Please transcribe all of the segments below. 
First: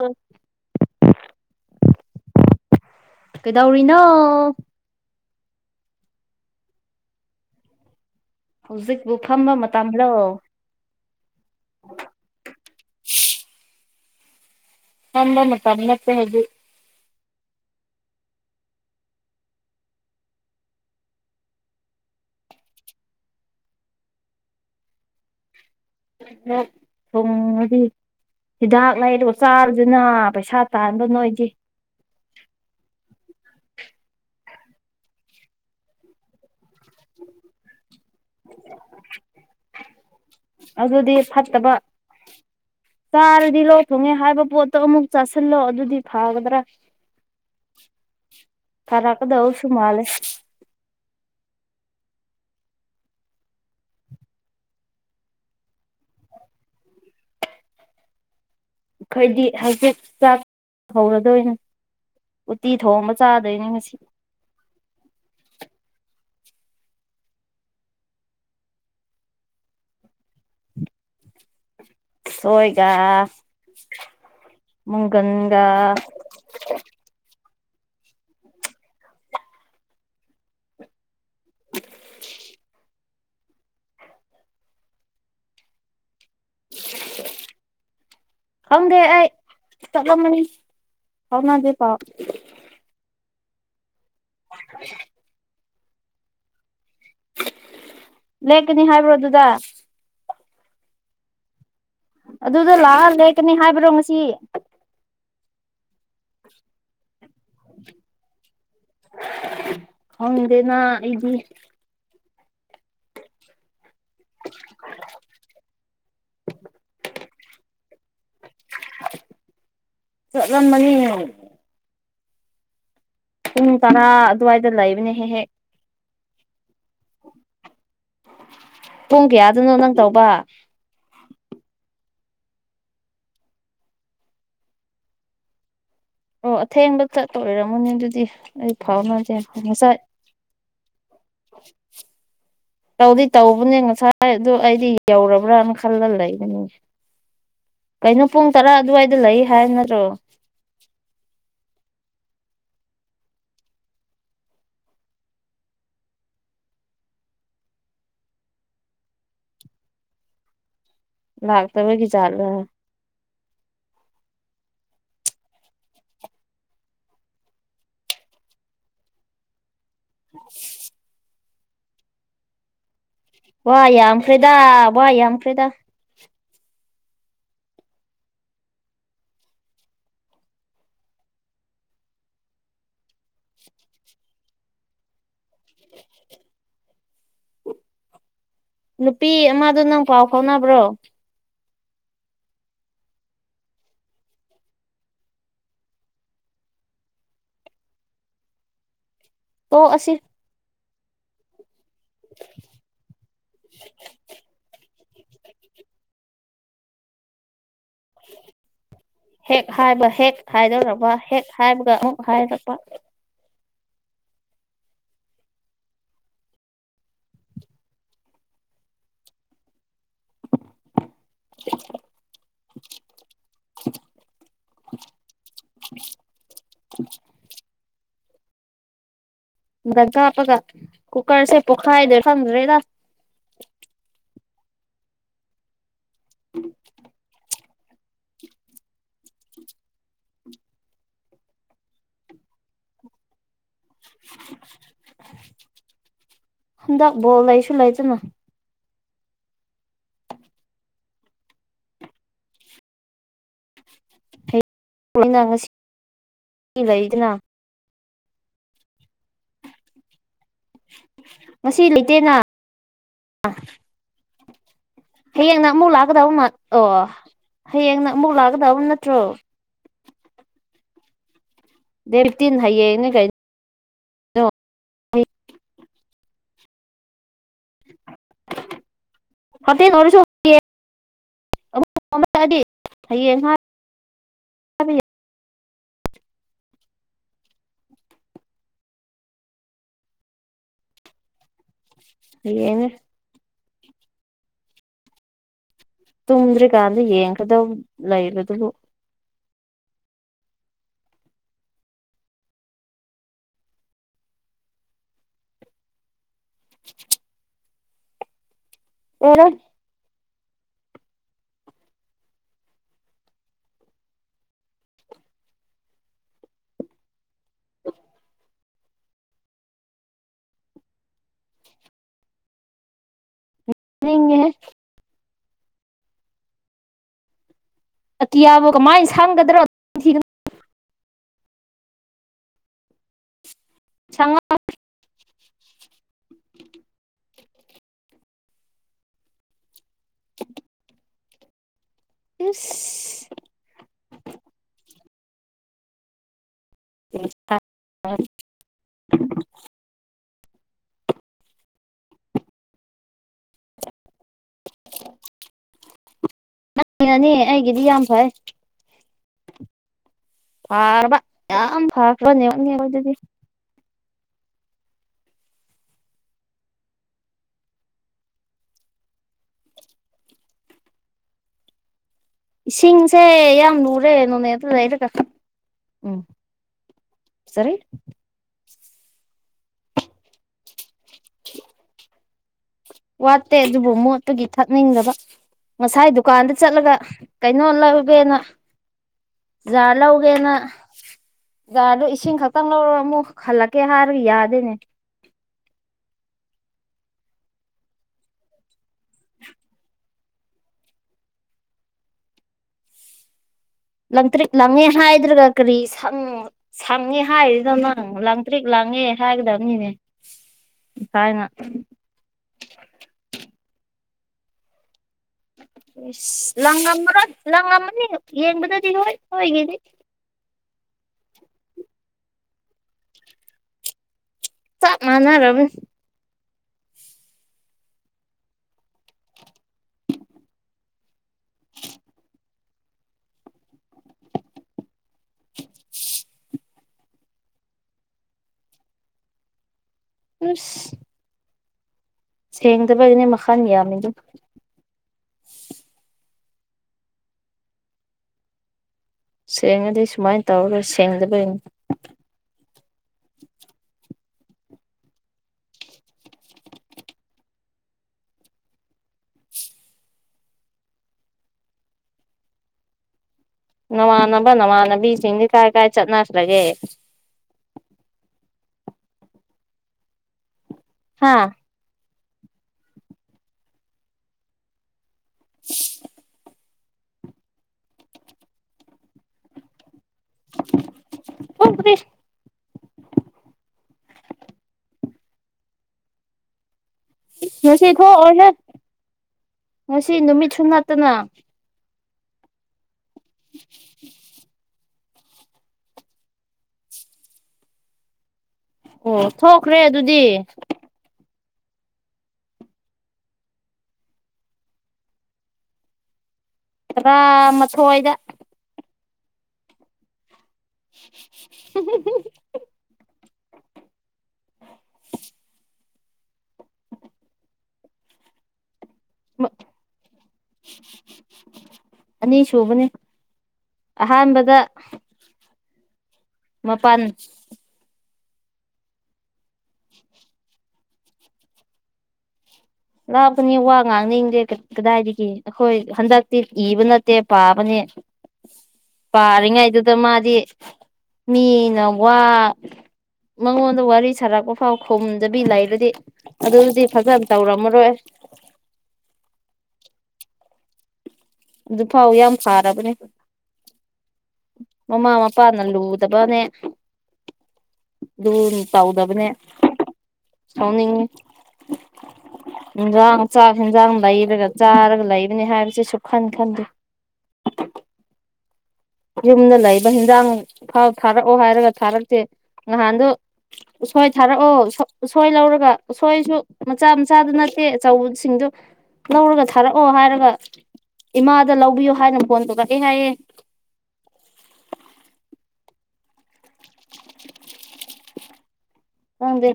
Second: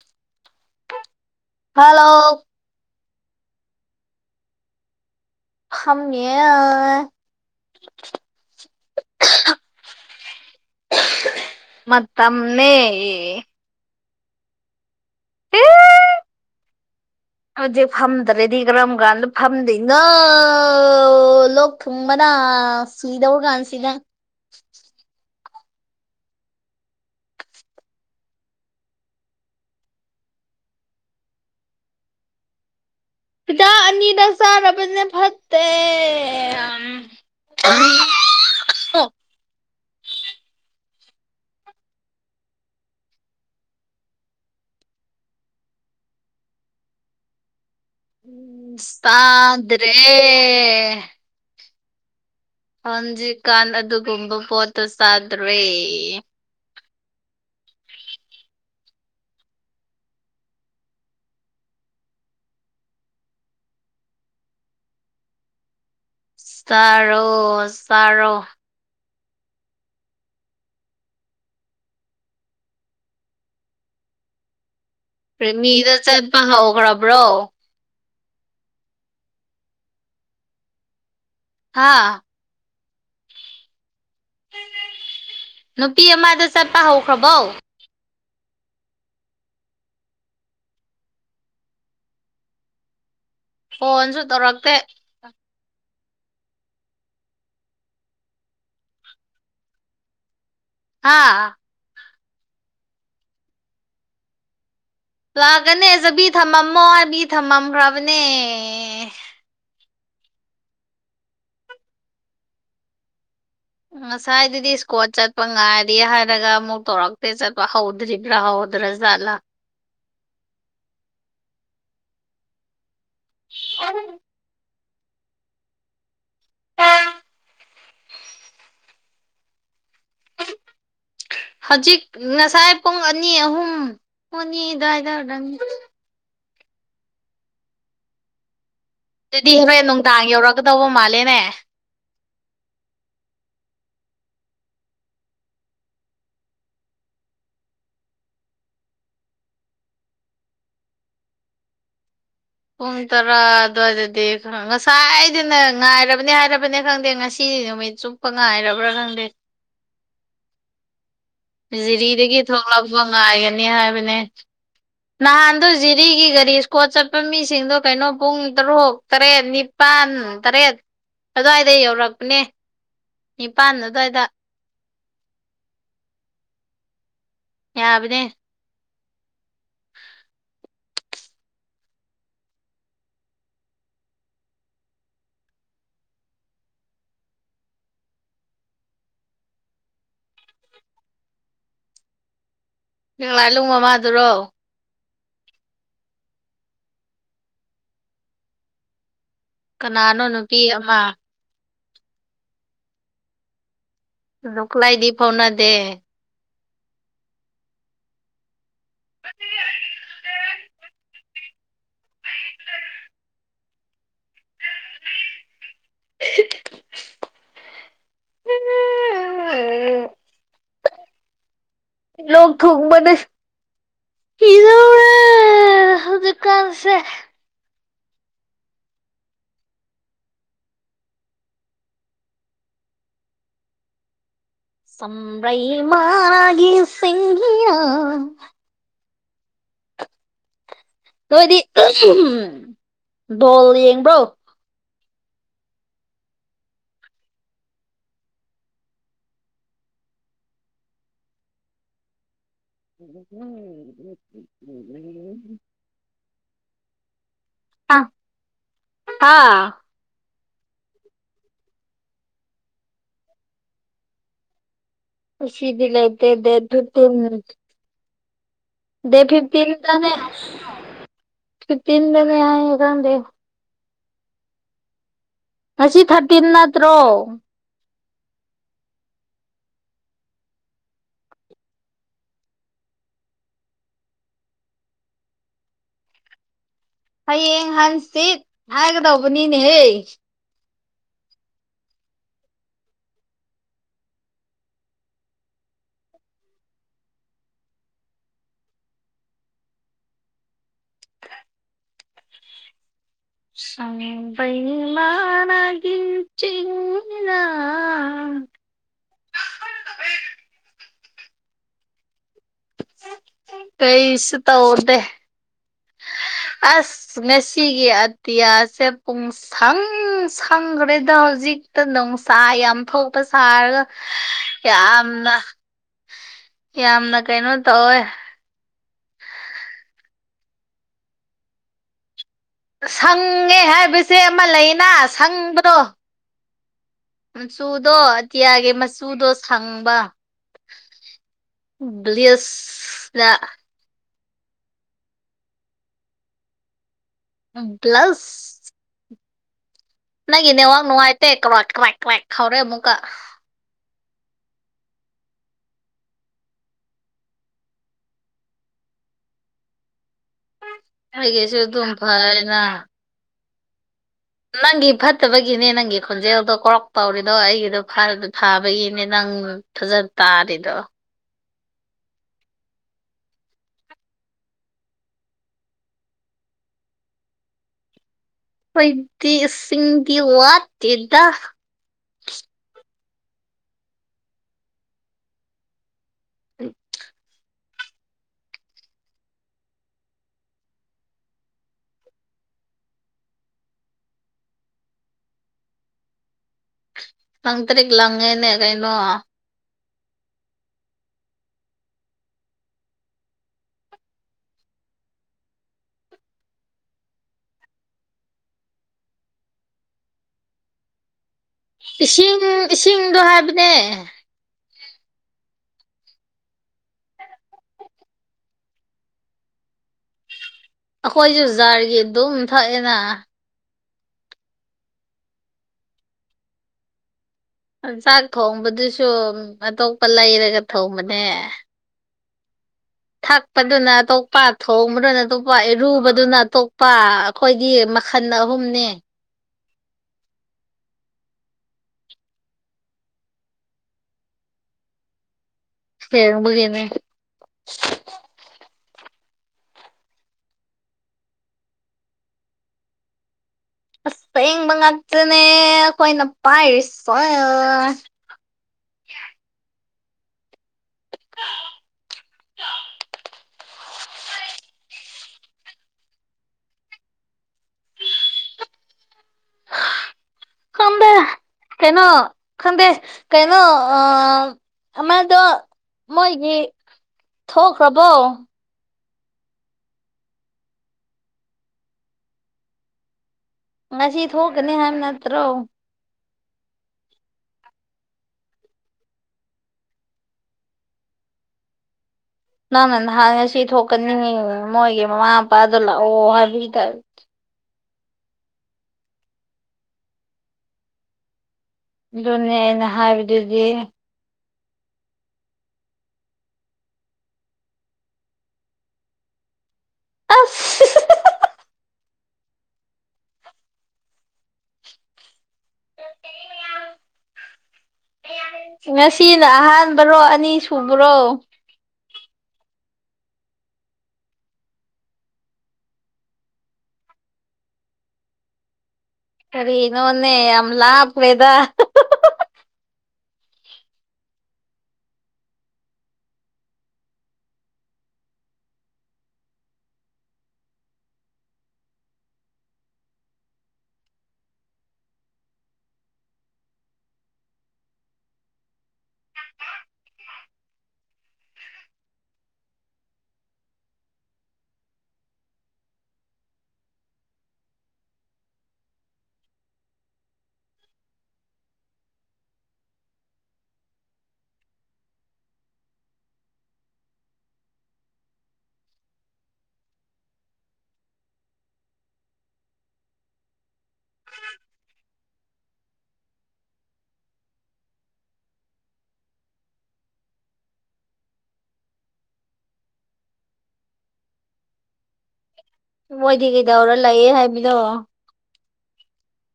ꯑꯥ [inaudible] hello ꯀꯩꯗꯧꯔꯤꯅꯣ ꯐꯝꯃꯤꯌꯦ ꯍꯧꯖꯤꯛꯄꯨ ꯐꯝꯕ ꯃꯇꯝꯂꯣ ꯃꯇꯝꯅꯦ ꯐꯝꯕ ꯃꯇꯝ ꯅꯠꯇꯦ ꯍꯧꯖꯤꯛ ꯍꯧꯖꯤꯛ ꯐꯝꯗ꯭ꯔꯗꯤ ꯀꯔꯝ ꯀꯥꯟꯗ ꯐꯝꯗꯣꯏꯅꯣ ꯂ ꯇꯨꯡꯕꯅ ꯁꯤꯗꯧꯒꯥꯟꯁꯤꯗ ꯂꯣꯛ ꯊꯨꯡꯑꯗꯤ ꯍꯤꯗꯥꯛ ꯂꯩꯔꯒ ꯆꯥꯔꯣꯗꯅ ꯄꯩꯁꯥ ꯇꯥꯟꯕ ꯅꯣꯏꯗꯤ ꯐꯤꯗꯥꯛ ꯑꯅꯤꯗ ꯆꯥꯔꯕꯅꯤꯅꯦ ꯐꯠꯇꯦ ꯍ [inaudible] ꯑꯗꯨꯗꯤ ꯐꯠꯇꯕ ꯆꯥꯔꯗꯤ ꯂꯣꯛ ꯊꯨꯡꯉꯦ ꯍꯥꯏꯕ ꯄꯣꯠꯇꯣ ꯑꯃꯨꯛ ꯆꯥꯁꯤꯜꯂꯣ ꯑꯗꯨꯗꯤ ꯐꯒꯗ꯭ꯔꯥ ꯐꯔꯛꯀꯗꯧꯁꯨ ꯇꯥꯗ꯭ꯔꯦ ꯃꯥꯜꯂꯦ ꯍꯟꯖꯤꯀꯥꯟ ꯑꯗꯨꯒꯨꯝꯕ ꯄꯣꯠꯇꯣ ꯆꯥꯗ꯭ꯔꯦ ꯑꯩꯈꯣꯏꯗꯤ ꯍꯛꯖꯤꯛ ꯆꯥꯛ ꯍꯧꯔꯗꯣꯏꯅꯦ ꯎꯇꯤ ꯊꯣꯡꯕ ꯆꯥꯗꯣꯏꯅꯤ ꯉꯁꯤ ꯆꯔꯣ ꯆꯔꯣ ꯎꯁꯣꯏꯒ ꯄꯔꯦꯃꯤꯗꯣ ꯆꯠꯄ ꯍꯧꯈ꯭ꯔꯕ꯭ꯔꯣ ꯍꯥꯥ ꯅꯨꯄꯤ ꯑꯃꯗꯣ ꯆꯠꯄ ꯍꯧꯈ꯭ꯔꯕꯣ ꯈꯪꯗꯦ ꯑꯩ ꯆꯠꯂꯝꯃꯅꯤ ꯐꯥꯎꯅꯗꯦ ꯄꯥꯎ ꯐꯣꯟꯁꯨ ꯇꯧꯔꯛꯇꯦ ꯂꯦꯛꯀꯅꯤ ꯍꯥꯏꯕ꯭ꯔꯣ ꯑꯗꯨꯗ ꯍꯥꯥ ꯑꯗꯨꯗ ꯂꯥꯛꯑꯒ ꯂꯦꯛꯀꯅꯤ ꯍꯥꯏꯕ꯭ꯔꯣ ꯉꯁꯤ ꯂꯥꯛꯒꯅꯦ ꯆꯕꯤ ꯊꯝꯃꯝꯃꯣ ꯍꯥꯏꯕꯤ ꯊꯝꯃꯝꯈ꯭ꯔꯕꯅꯦ ꯈꯪꯗꯦꯅꯥ ꯑꯩꯗꯤ ꯉꯁꯥꯏꯗꯨꯗꯤ ꯏꯁꯀꯣꯠ ꯆꯠꯄ ꯉꯥꯏꯔꯦ ꯍꯥꯏꯔꯒ ꯑꯃꯨꯛ ꯇꯧꯔꯛꯇꯦ ꯆꯠꯄ ꯍꯧꯗ꯭ꯔꯤꯕ꯭ꯔꯥ ꯍꯧ ꯗꯔꯖꯠꯂ ꯆꯠꯂꯝꯃꯅꯤ ꯄꯨꯡ ꯇꯔꯥ ꯑꯗꯨꯋꯥꯏꯗ ꯂꯩꯕꯅꯦ ꯍꯦꯛ ꯍꯦꯛ ꯄꯨꯡ ꯀꯌꯥꯗꯅꯣ ꯅꯪ ꯇꯧꯕ ꯍꯧꯖꯤꯛ ꯉꯁꯥꯏ ꯄꯨꯡ ꯑꯅꯤ ꯑꯍꯨꯝ ꯄꯨꯡ ꯑꯅꯤ ꯑꯗꯨꯋꯥꯏꯗ ꯑꯣ ꯑꯊꯦꯡꯕ ꯆꯠꯇ ꯑꯣꯏꯔꯝꯃꯅꯤ ꯑꯗꯨꯗꯤ ꯑꯩ ꯐꯥꯎꯅꯩ ꯑꯗꯨꯗꯤ ꯍꯣꯔꯦꯟ ꯅꯨꯡꯗꯥꯡ ꯌꯧꯔꯛꯀꯗꯧꯕ ꯃꯥꯜꯂꯦꯅꯦ [unintelligible] ꯇꯧꯗꯤ ꯇꯧꯕꯅꯦ ꯉꯁꯥꯏ ꯑꯗꯨ ꯑꯩꯗꯤ ꯌꯧꯔꯕ꯭ꯔꯅ ꯈꯜꯂ ꯂꯩꯕꯅꯦ ꯀꯩꯅꯣ ꯄꯨꯡ ꯇꯔꯥ ꯑꯗꯨꯋꯥꯏꯗ ꯂꯩ ꯍꯥꯏꯕ ꯅꯠꯇ꯭ꯔꯣ ꯄꯨꯡ ꯇꯔꯥ ꯑꯗꯨꯋꯥꯏꯗꯗꯤ ꯉꯁꯥꯏꯗꯨꯅ ꯉꯥꯏꯔꯕꯅꯦ ꯍꯥꯏꯔꯕꯅꯤ ꯈꯪꯗꯦ ꯉꯁꯤ ꯅꯨꯃꯤꯠ ꯁꯨ ꯉꯥꯏꯔꯕ꯭ꯔꯥ ꯈꯪꯗꯦ [inaudible] ꯂꯥꯛꯇꯕꯒꯤ ꯖꯤꯔꯤꯗꯒꯤ ꯖꯥꯠꯂꯥ ꯊꯣꯛꯂꯛꯄ ꯉꯥꯏꯒꯅꯤ ꯍꯥꯏꯕꯅꯦ ꯅꯍꯥꯟꯗꯣ ꯖꯤꯔꯤꯒꯤ ꯒꯥꯔꯤ ꯁꯀꯣꯠ ꯆꯠꯄ ꯃꯤꯁꯤꯡꯗꯣ ꯀꯩꯅꯣ ꯄꯨꯡ ꯇꯔꯨꯛ ꯇꯔꯦꯠ ꯅꯤꯄꯥꯜ ꯇꯔꯦꯠ ꯑꯗꯨꯋꯥꯏꯗ ꯌꯧꯔꯛꯄꯅꯦ ꯅꯤꯄꯥꯜ ꯋꯥ ꯑꯗꯨꯋꯥꯏꯗ ꯌꯥꯝꯈ꯭ꯔꯦꯗꯥ ꯋꯥ ꯌꯥꯝꯈ꯭ꯔꯦꯗꯥ ꯌꯥꯕꯅꯦ [unintelligible] ꯅꯨꯄꯤ ꯑꯃꯗꯣ ꯅꯪ ꯄꯥꯎ ꯐꯥꯎꯅꯕ꯭ꯔꯣ ꯀꯪꯂꯥꯏꯂꯅꯨꯡ ꯃꯃꯥꯗꯨꯔꯣ ꯇꯣꯛꯑꯁꯤ ꯀꯅꯥꯅꯣ ꯅꯨꯄꯤ ꯑꯃ [unintelligible] ꯑꯗꯨ ꯈꯨꯂꯥꯏꯗꯤ ꯐꯥꯎꯅꯗꯦ ꯍꯦꯛ ꯍꯥꯏꯕ ꯍꯦꯛ ꯍꯥꯏꯗꯧꯔꯕ ꯍꯦꯛ ꯍꯥꯏꯕꯒ ꯑꯃꯨꯛ ꯍꯥꯏꯔꯛꯄ ꯎ [inaudible] ꯑ [inaudible] ꯂꯣꯛ ꯊꯨꯡꯕꯅꯦ ꯁꯤꯗꯧꯔꯦ ꯍꯧꯖꯤꯛ ꯀꯥꯟꯁꯦ ꯗꯒ ꯀꯥꯞꯄꯒ ꯀꯨꯀꯔꯁꯦ ꯄꯨꯈꯥꯏꯗ ꯈꯪꯗ꯭ꯔꯦꯗ ꯁꯝꯕ꯭ꯔꯩ ꯃꯥꯅꯒꯤ ꯆꯤꯡꯍꯤꯅꯥ ꯅꯣꯏꯗꯤ ꯑꯍꯝ ꯕꯣꯜ ꯌꯦꯡꯕ꯭ꯔꯣ ꯍꯟꯗꯛ ꯕꯣꯜ ꯂꯩꯁꯨ ꯂꯩꯥꯇꯅ ꯎꯝ ꯅ ꯉꯁꯤ ꯂꯩꯗꯅ [inaudible] ꯑꯥ ꯑꯥ ꯉꯁꯤ ꯂꯩꯇꯦꯅ ꯍꯌꯦꯡꯅ ꯑꯃꯨꯛ ꯂꯥꯛꯀꯗꯕ ꯑꯣ ꯍꯌꯦꯡꯅ ꯑꯃꯨꯛ ꯂꯥꯛꯀꯗꯕ ꯅꯠꯇ꯭ꯔꯣ ꯊꯥꯔꯇꯤꯟꯗꯅꯦ ꯗꯦꯠ ꯊꯥꯔꯇꯤꯟꯗꯅꯦ ꯐꯤꯞꯇꯤꯟ ꯍꯥꯢꯌꯦ ꯍꯌꯦꯡꯅꯤ ꯈꯪꯗꯦ ꯀꯩꯅꯣ ꯉꯁꯤ ꯊꯥꯔꯇꯤꯟ ꯅꯠꯇ꯭ꯔꯣ ꯊꯥꯔꯇꯤꯟ ꯑꯣꯢꯔꯁꯨ ꯍꯌꯦꯡ ꯑꯗꯤ ꯊꯌꯦ [inaudible] ꯍꯌꯦꯡ ꯍꯪꯆꯤꯠ ꯍꯥꯏꯒꯗꯧꯕꯅꯤꯅꯦꯍꯦ ꯍꯌꯦꯡꯅꯦ ꯇꯨꯝꯗ꯭ꯔꯤꯀꯥꯟꯗ ꯌꯦꯡꯒꯗꯕ ꯂꯩꯕꯗꯨꯕꯨ ꯁꯝꯕ꯭ꯔꯩ ꯃꯥꯅꯒꯤ [unintelligible] ꯑꯦꯔꯦ [unintelligible] ꯀꯩꯁꯨ ꯇꯧꯗꯦ ꯑꯁ ꯉꯁꯤꯒꯤ ꯑꯇꯤꯌꯥꯁꯦ ꯄꯨꯡ ꯁꯪ ꯁꯪꯈ꯭ꯔꯦꯗ ꯍꯧꯖꯤꯛꯇ ꯅꯨꯡꯁꯥ ꯌꯥꯝ ꯊꯣꯛꯄ ꯁꯥꯔꯒ ꯅꯤꯡꯉꯦꯍꯦ ꯌꯥꯝꯅ ꯌꯥꯝꯅ ꯀꯩꯅꯣ ꯇꯧꯋꯦ ꯑꯇꯤꯌꯥꯕꯣ ꯀꯃꯥꯏꯅ ꯁꯪꯒꯗ꯭ꯔꯣ ꯁꯪꯉꯦ ꯍꯥꯏꯕꯁꯦ ꯁꯪꯉ ꯑꯃ ꯂꯩꯅ ꯁꯪꯕꯗꯣ ꯃꯆꯨꯗꯣ ꯑꯇꯤꯌꯥꯒꯤ ꯃꯆꯨꯗꯣ ꯁꯪꯕ [unintelligible] ꯏꯁ [unintelligible] [unintelligible] ꯄꯂꯨꯁ ꯅꯪ ꯏꯅꯦ ꯋꯥꯒ ꯅꯅꯨꯡꯉꯥꯏꯇꯦ ꯀꯋꯦꯛ ꯀꯋꯦꯛ ꯍꯧꯏ ꯑꯃꯨꯛꯀꯥ ꯅꯪꯅꯥꯅꯤ ꯑꯩꯒꯤꯗꯤ ꯌꯥꯝ ꯐꯩ ꯐꯔꯕ ꯑꯩꯒꯤꯁꯨ ꯌꯥꯝ ꯑꯗꯨꯝ ꯐꯕ ꯅꯦꯠ ꯋꯥꯛ ꯐꯔꯦꯅ ꯑꯗꯨꯗꯤ ꯅꯪꯒꯤ ꯐꯠꯇꯕꯒꯤꯅꯦ ꯅꯪꯒꯤ ꯈꯣꯟꯖꯦꯜꯗꯣ ꯀꯧꯔꯛ ꯇꯧꯔꯤꯗꯣ ꯑꯩꯒꯤꯗꯣ ꯐꯥꯕꯒꯤꯅꯦ ꯅꯪ ꯐꯖꯅ ꯇꯥꯔꯤꯗꯣ ꯏꯁꯤꯡꯁꯦ ꯌꯥꯝ ꯂꯨꯔꯦ ꯅꯣꯅꯦꯗ ꯗ ꯀ ꯎꯝ [inaudible] ꯆꯔꯦ ꯑꯩꯈꯣꯢꯗꯤ ꯏꯁꯤꯡꯗꯤ ꯋꯥꯠꯇꯦꯗ ꯋꯥꯠꯇꯦ ꯑꯗꯨꯕꯨ ꯃꯣꯠꯄꯒꯤ ꯊꯛꯅꯤꯡꯗꯕ ꯉꯁꯥꯏ ꯗꯨꯀꯥꯟꯗ ꯆꯠꯂꯒ ꯅꯣ ꯂꯧꯔꯦꯅ ꯖꯥ ꯂꯧꯔꯦꯅ ꯖꯥꯔꯗꯣ ꯏꯁꯤꯡ ꯈꯛꯇꯪ ꯂꯧꯔ ꯑꯃꯨꯛ ꯍꯜꯂꯛꯀꯦ ꯍꯥꯏꯔꯒ ꯌꯥꯗꯦꯅꯦ ꯇꯪ ꯇ꯭ꯔꯤꯛ ꯂꯪꯉꯦꯅꯦ ꯀꯩꯅꯣ ꯂꯪꯇ꯭ꯔꯤ ꯂꯪꯉꯦ ꯍꯥꯏꯗ꯭ꯔꯒ ꯀꯔꯤ ꯁꯪ ꯁꯪꯉꯦ ꯍꯥꯏꯔꯤꯗꯣ ꯅꯪ ꯂꯥꯡꯇ꯭ꯔꯤꯛ ꯂꯪꯉꯦ ꯍꯥꯏꯒꯗꯕꯅꯤꯅꯦ ꯊꯥꯏꯅ ꯏꯁꯤꯡ ꯏꯁꯤꯡꯗꯣ ꯍꯥꯏꯕꯅꯦ ꯏꯁ ꯂꯪꯉꯝꯃꯔꯣꯏ ꯂꯪꯉꯝꯃꯅꯤ ꯌꯦꯡꯕꯗꯗꯤ ꯍꯣꯏ ꯍꯣꯏꯒꯤꯗꯤ ꯑꯩꯈꯣꯏꯁꯨ ꯖꯥꯔꯒꯤ ꯑꯗꯨꯝ ꯊꯛꯑꯦꯅ ꯆꯞ ꯃꯥꯅꯔꯝ ꯅꯤ ꯆꯥꯛ ꯊꯣꯡꯕꯗꯨꯁꯨ ꯑꯇꯣꯞꯄ ꯂꯩꯔꯒ ꯊꯣꯡꯕꯅꯦ ꯊꯛꯄꯗꯨꯅ ꯑꯇꯣꯞꯄ ꯊꯣꯡꯕꯗꯨꯅ ꯑꯇꯣꯞꯄ ꯏꯔꯨꯕꯗꯨꯅ ꯑꯇꯣꯞꯄ ꯑꯩꯈꯣꯏꯒꯤ ꯃꯈꯟ ꯑꯍꯨꯝꯅꯦ ꯑꯁ ꯁꯦꯡꯗꯕꯒꯤꯅꯦ ꯃꯈꯟ ꯌꯥꯝꯃꯤꯗꯨ ꯁꯦꯡꯕꯒꯤꯅꯦ ꯁꯦꯡꯉꯗꯤ ꯁꯨꯃꯥꯏꯅ ꯇꯧꯔꯔꯣꯏ ꯁꯦꯡꯗꯕꯒꯤꯅꯤ ꯑꯁꯦꯡꯕ ꯉꯥꯛꯇꯅꯦ ꯑꯩꯈꯣꯏꯅ ꯄꯥꯏꯔꯤꯁ ꯅꯃꯥꯟꯅꯕ ꯅꯃꯥꯟꯅꯕꯤꯁꯤꯡꯗꯤ ꯀꯥꯏ ꯀꯥꯏ ꯆꯠꯅꯈ꯭ꯔꯒꯦ ꯈꯪꯗꯦ ꯍꯥꯥ ꯀꯩꯅꯣ ꯈꯪꯗꯦ ꯀꯩꯅꯣ ꯑ ꯑꯃꯗꯣ ꯃꯣꯏꯒꯤ ꯊꯣꯛꯈ꯭ꯔꯕꯣ [unintelligible] ꯉꯁꯤ ꯊꯣꯛꯀꯅꯤ ꯍꯥꯏꯕ ꯅꯠꯇ꯭ꯔꯣ ꯉꯁꯤ ꯊꯣꯛ ꯑꯣꯏ ꯍꯦ ꯉꯁꯤ ꯅꯨꯃꯤꯠꯁꯨ ꯅꯠꯇꯅ ꯅꯪꯅ ꯅꯍꯥꯟ ꯉꯁꯤ ꯊꯣꯛꯀꯅꯤ ꯃꯣꯏꯒꯤ ꯃꯃꯥ ꯃꯄꯥꯗꯣ ꯂꯥꯛꯑꯣ ꯍꯥꯏꯕꯤ ꯇꯔꯦ ꯑꯣ ꯊꯣꯛꯈ꯭ꯔꯦ ꯑꯗꯨꯗꯤ ꯑꯗꯨꯅꯦ ꯑꯩꯅ ꯍꯥꯏꯕꯗꯨꯗꯤ ꯈꯔꯥ ꯃꯊꯣꯏꯗ ꯑꯁ [unintelligible] [unintelligible] ꯉꯁꯤꯅ ꯑꯍꯥꯟꯕꯔꯣ ꯑꯅꯤ ꯁꯨꯕ꯭ꯔꯣ ꯑꯅꯤꯁꯨꯨꯕꯅꯤ ꯑꯍꯥꯟꯕꯗ ꯃꯄꯥꯟ ꯀꯔꯤꯅꯣꯅꯦ ꯌꯥꯝ ꯂꯞꯄꯦꯗ ꯂꯥꯛꯞꯄꯅꯤ ꯋꯥ ꯉꯥꯡꯅꯤꯡꯗꯦ ꯀꯗꯥꯏꯗꯒꯤ ꯑꯩꯈꯣꯏ ꯍꯟꯗꯛꯇꯤ ꯏꯕ ꯅꯠꯇꯦ ꯄꯥꯕꯅꯦ ꯄꯥꯔꯤꯉꯩꯗꯨꯗ ꯃꯥꯗꯤ ꯃꯤꯅ ꯋꯥ ꯃꯉꯣꯟꯗ ꯋꯥꯔꯤ ꯁꯥꯔꯛꯄ ꯐꯥꯎ ꯈꯨꯝꯗꯕꯤ ꯂꯩꯔꯗꯤ ꯑꯗꯨꯗꯤ ꯐꯖꯅ ꯇꯧꯔꯝꯃꯣꯏ ꯑꯣꯏ ꯑꯗꯨ ꯐꯥꯎ ꯌꯥꯝ ꯐꯥꯔꯕꯅꯦ ꯃꯃꯥ ꯃꯄꯥꯅ ꯂꯨꯗꯕꯅꯦ ꯑꯗꯨ ꯇꯧꯗꯕꯅꯦ ꯁꯥꯎꯅꯤꯡꯉꯤ ꯏꯟꯖꯥꯡ ꯆꯥꯛ ꯌꯦꯟꯖꯥꯡ ꯂꯩꯔꯒ ꯆꯥꯔꯒ ꯂꯩꯕꯅꯤ ꯍꯥꯏꯕꯁꯤꯁꯨ ꯈꯟ ꯈꯟꯗꯦ ꯌꯨꯝꯗ ꯂꯩꯕ ꯍꯤꯟꯖꯥꯡ ꯐꯥꯎ ꯊꯥꯔꯛꯑꯣ ꯍꯥꯏꯔꯒ ꯊꯥꯔꯛꯇꯦ ꯅꯍꯥꯟꯗꯣ ꯎꯁꯣꯏ ꯊꯥꯔꯛꯑꯣ ꯁꯣꯏ ꯂꯧꯔꯒ ꯁꯣꯏꯁꯨ ꯃꯆꯥ ꯃꯆꯥꯗꯨ ꯅꯠꯇꯦ ꯑꯆꯧꯕꯁꯤꯡꯗꯨ ꯂꯧꯔꯒ ꯊꯥꯔꯛꯑꯣ ꯍꯥꯏꯔꯒ ꯏꯃꯥꯗ ꯂꯧꯕꯤꯌꯨ ꯍꯥꯏꯅ ꯐꯣꯟ ꯇꯧꯔꯛꯑꯦ ꯍꯥꯏꯌꯦ ꯃꯣꯏꯗꯤ ꯀꯩꯗꯧꯔ ꯂꯩ ꯌꯦ ꯍꯥꯏꯕꯥꯅꯣ ꯈꯡ ꯗꯦ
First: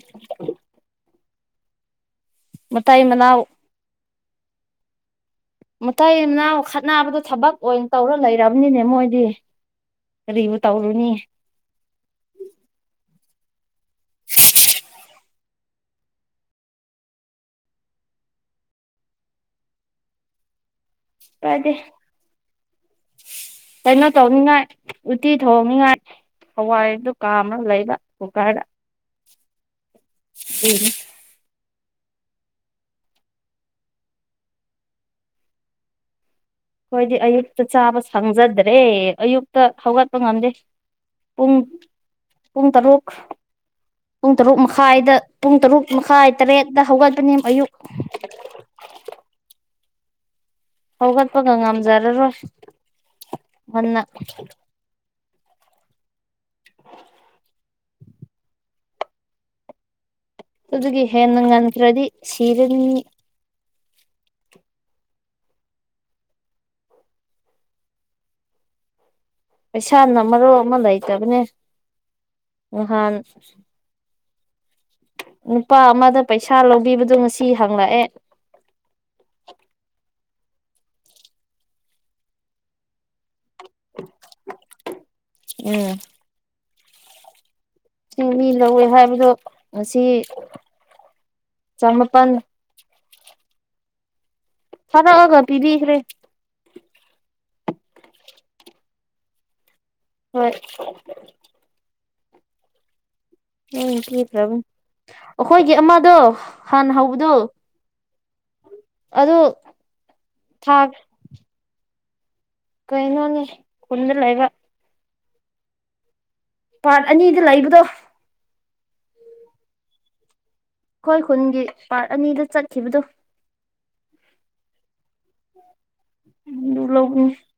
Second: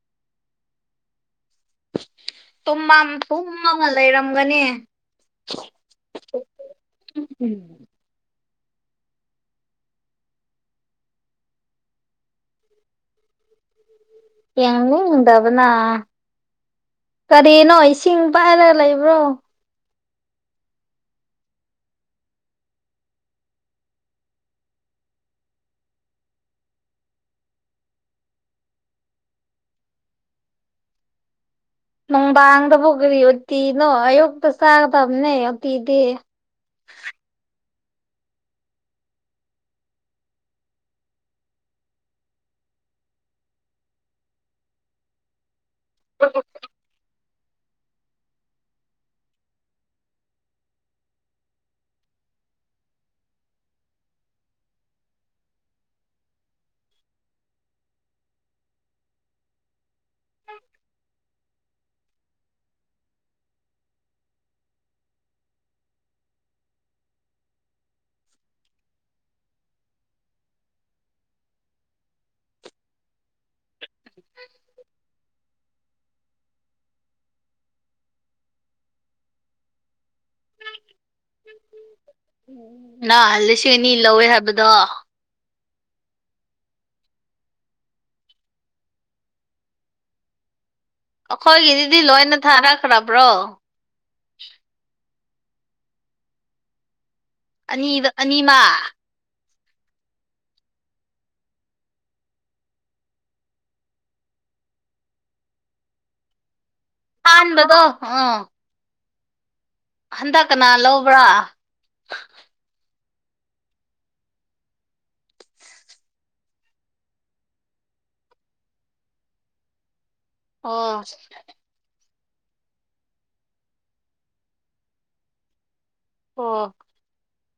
ꯇꯨꯃꯥ ꯃꯇꯩ ꯃꯅꯥꯎ ꯇꯨꯝꯃꯒ ꯂꯩꯔꯝꯒꯅꯤ ꯃꯇꯥꯏꯅꯥ ꯈꯠꯕꯗꯣ ꯊꯕꯛ ꯑꯣꯏꯅ ꯇꯧꯔ ꯂꯩꯔꯕꯅꯤꯅꯦ ꯃꯣꯏꯗꯤ ꯀꯔꯤꯕꯨ ꯇꯧꯔꯨꯅꯤ ꯌꯦꯡꯅꯤꯡꯗꯕꯅ ꯀꯔꯤꯅꯣ ꯏꯁꯤꯡ ꯄꯥꯏꯔ ꯂꯩꯕ꯭ꯔꯣ ꯑꯗꯦ ꯀꯩꯅꯣ ꯇꯧꯅꯤꯉꯥꯏ ꯎꯇꯤ ꯊꯣꯡꯅꯤꯉꯥꯏ ꯍꯋꯥꯏꯗꯨ ꯀꯥ ꯑꯃꯅ ꯂꯩꯕ ꯀꯨꯀꯥꯔꯗ ꯎꯝ ꯅꯨꯡꯗꯥꯡꯗꯕꯨ ꯀꯔꯤ ꯎꯇꯤꯅꯣ ꯑꯌꯨꯛꯇ ꯆꯥꯒꯗꯕꯅꯦ ꯎꯇꯤꯗꯤ ꯍꯣꯏꯗꯤ ꯑꯌꯨꯛꯇ ꯆꯥꯕ ꯁꯪꯖꯗ꯭ꯔꯦ ꯑꯌꯨꯛꯇ ꯍꯧꯒꯠꯄ ꯉꯝꯗꯦ ꯄꯨꯡ ꯄꯨꯡ ꯇꯔꯨꯛ ꯄꯨꯡ ꯇꯔꯨꯛ ꯃꯈꯥꯏꯗ ꯄꯨꯡ ꯇꯔꯨꯛ ꯃꯈꯥꯏ ꯇꯔꯦꯠꯇ ꯍꯧꯒꯠꯄꯅꯤ ꯑꯌꯨꯛ ꯍꯧꯒꯠꯄꯒ ꯉꯝꯖꯔꯔꯣꯏ ꯉꯟꯅ ꯑꯗꯨꯒꯤ ꯍꯦꯟꯅ ꯉꯟꯈ꯭ꯔꯗꯤ ꯁꯤꯔꯅꯤ ꯄꯩꯁꯥꯅ ꯃꯔꯨꯞ ꯑꯃ ꯂꯩꯇꯕꯅꯦ ꯅꯍꯥꯟ [unintelligible] ꯅꯨꯄꯥ ꯑꯃꯗ ꯄꯩꯁꯥ ꯂꯧꯕꯤꯕꯗꯣ ꯉꯁꯤ ꯍꯥꯡꯪꯂꯛꯑꯦ [inaudible] ꯅ ꯂꯤꯁꯤꯡ ꯑꯅꯤ ꯂꯧꯋꯦ ꯍꯥꯏꯕꯗꯣ ꯎꯝ ꯆꯤꯡ ꯃꯤ ꯂꯧꯋꯦ ꯍꯥꯏꯕꯗꯣ ꯉꯁꯤ ꯑꯩꯈꯣꯏꯒꯤꯗꯨꯗꯤ ꯂꯣꯏꯅ ꯆꯃꯥꯄꯜ ꯊꯥꯔꯛꯈ꯭ꯔꯕ꯭ꯔꯣ ꯐꯉ ꯑꯣꯒ ꯄꯤꯗꯤꯈ꯭ꯔꯦ ꯑꯅꯤꯗ ꯑꯅꯤꯃ ꯍꯣꯏ ꯎ ꯀ꯭ꯔꯕ ꯑꯩꯈꯣꯏꯒꯤ ꯑꯃꯗꯣ ꯍꯥꯟꯅ ꯍꯧ ꯇꯥꯟꯕꯥꯟꯕꯗꯣ ꯑ ꯑꯗꯨꯗ ꯍꯟꯗꯛ ꯀꯅꯥ ꯂꯧꯕ꯭ꯔꯥ ꯀꯩꯅꯣꯅꯦ ꯈꯨꯟꯗ ꯂꯩꯕ ꯄꯥꯔꯠ ꯑꯅꯤꯗ ꯂꯩꯕꯗꯣ ꯑꯣ ꯑꯩꯈꯣꯏ ꯈꯨꯟꯒꯤ ꯄꯥꯔꯠ ꯑꯅꯤꯗ ꯆꯠꯈꯤꯕꯗꯣ [unintelligible] ꯑꯣꯛ [unintelligible]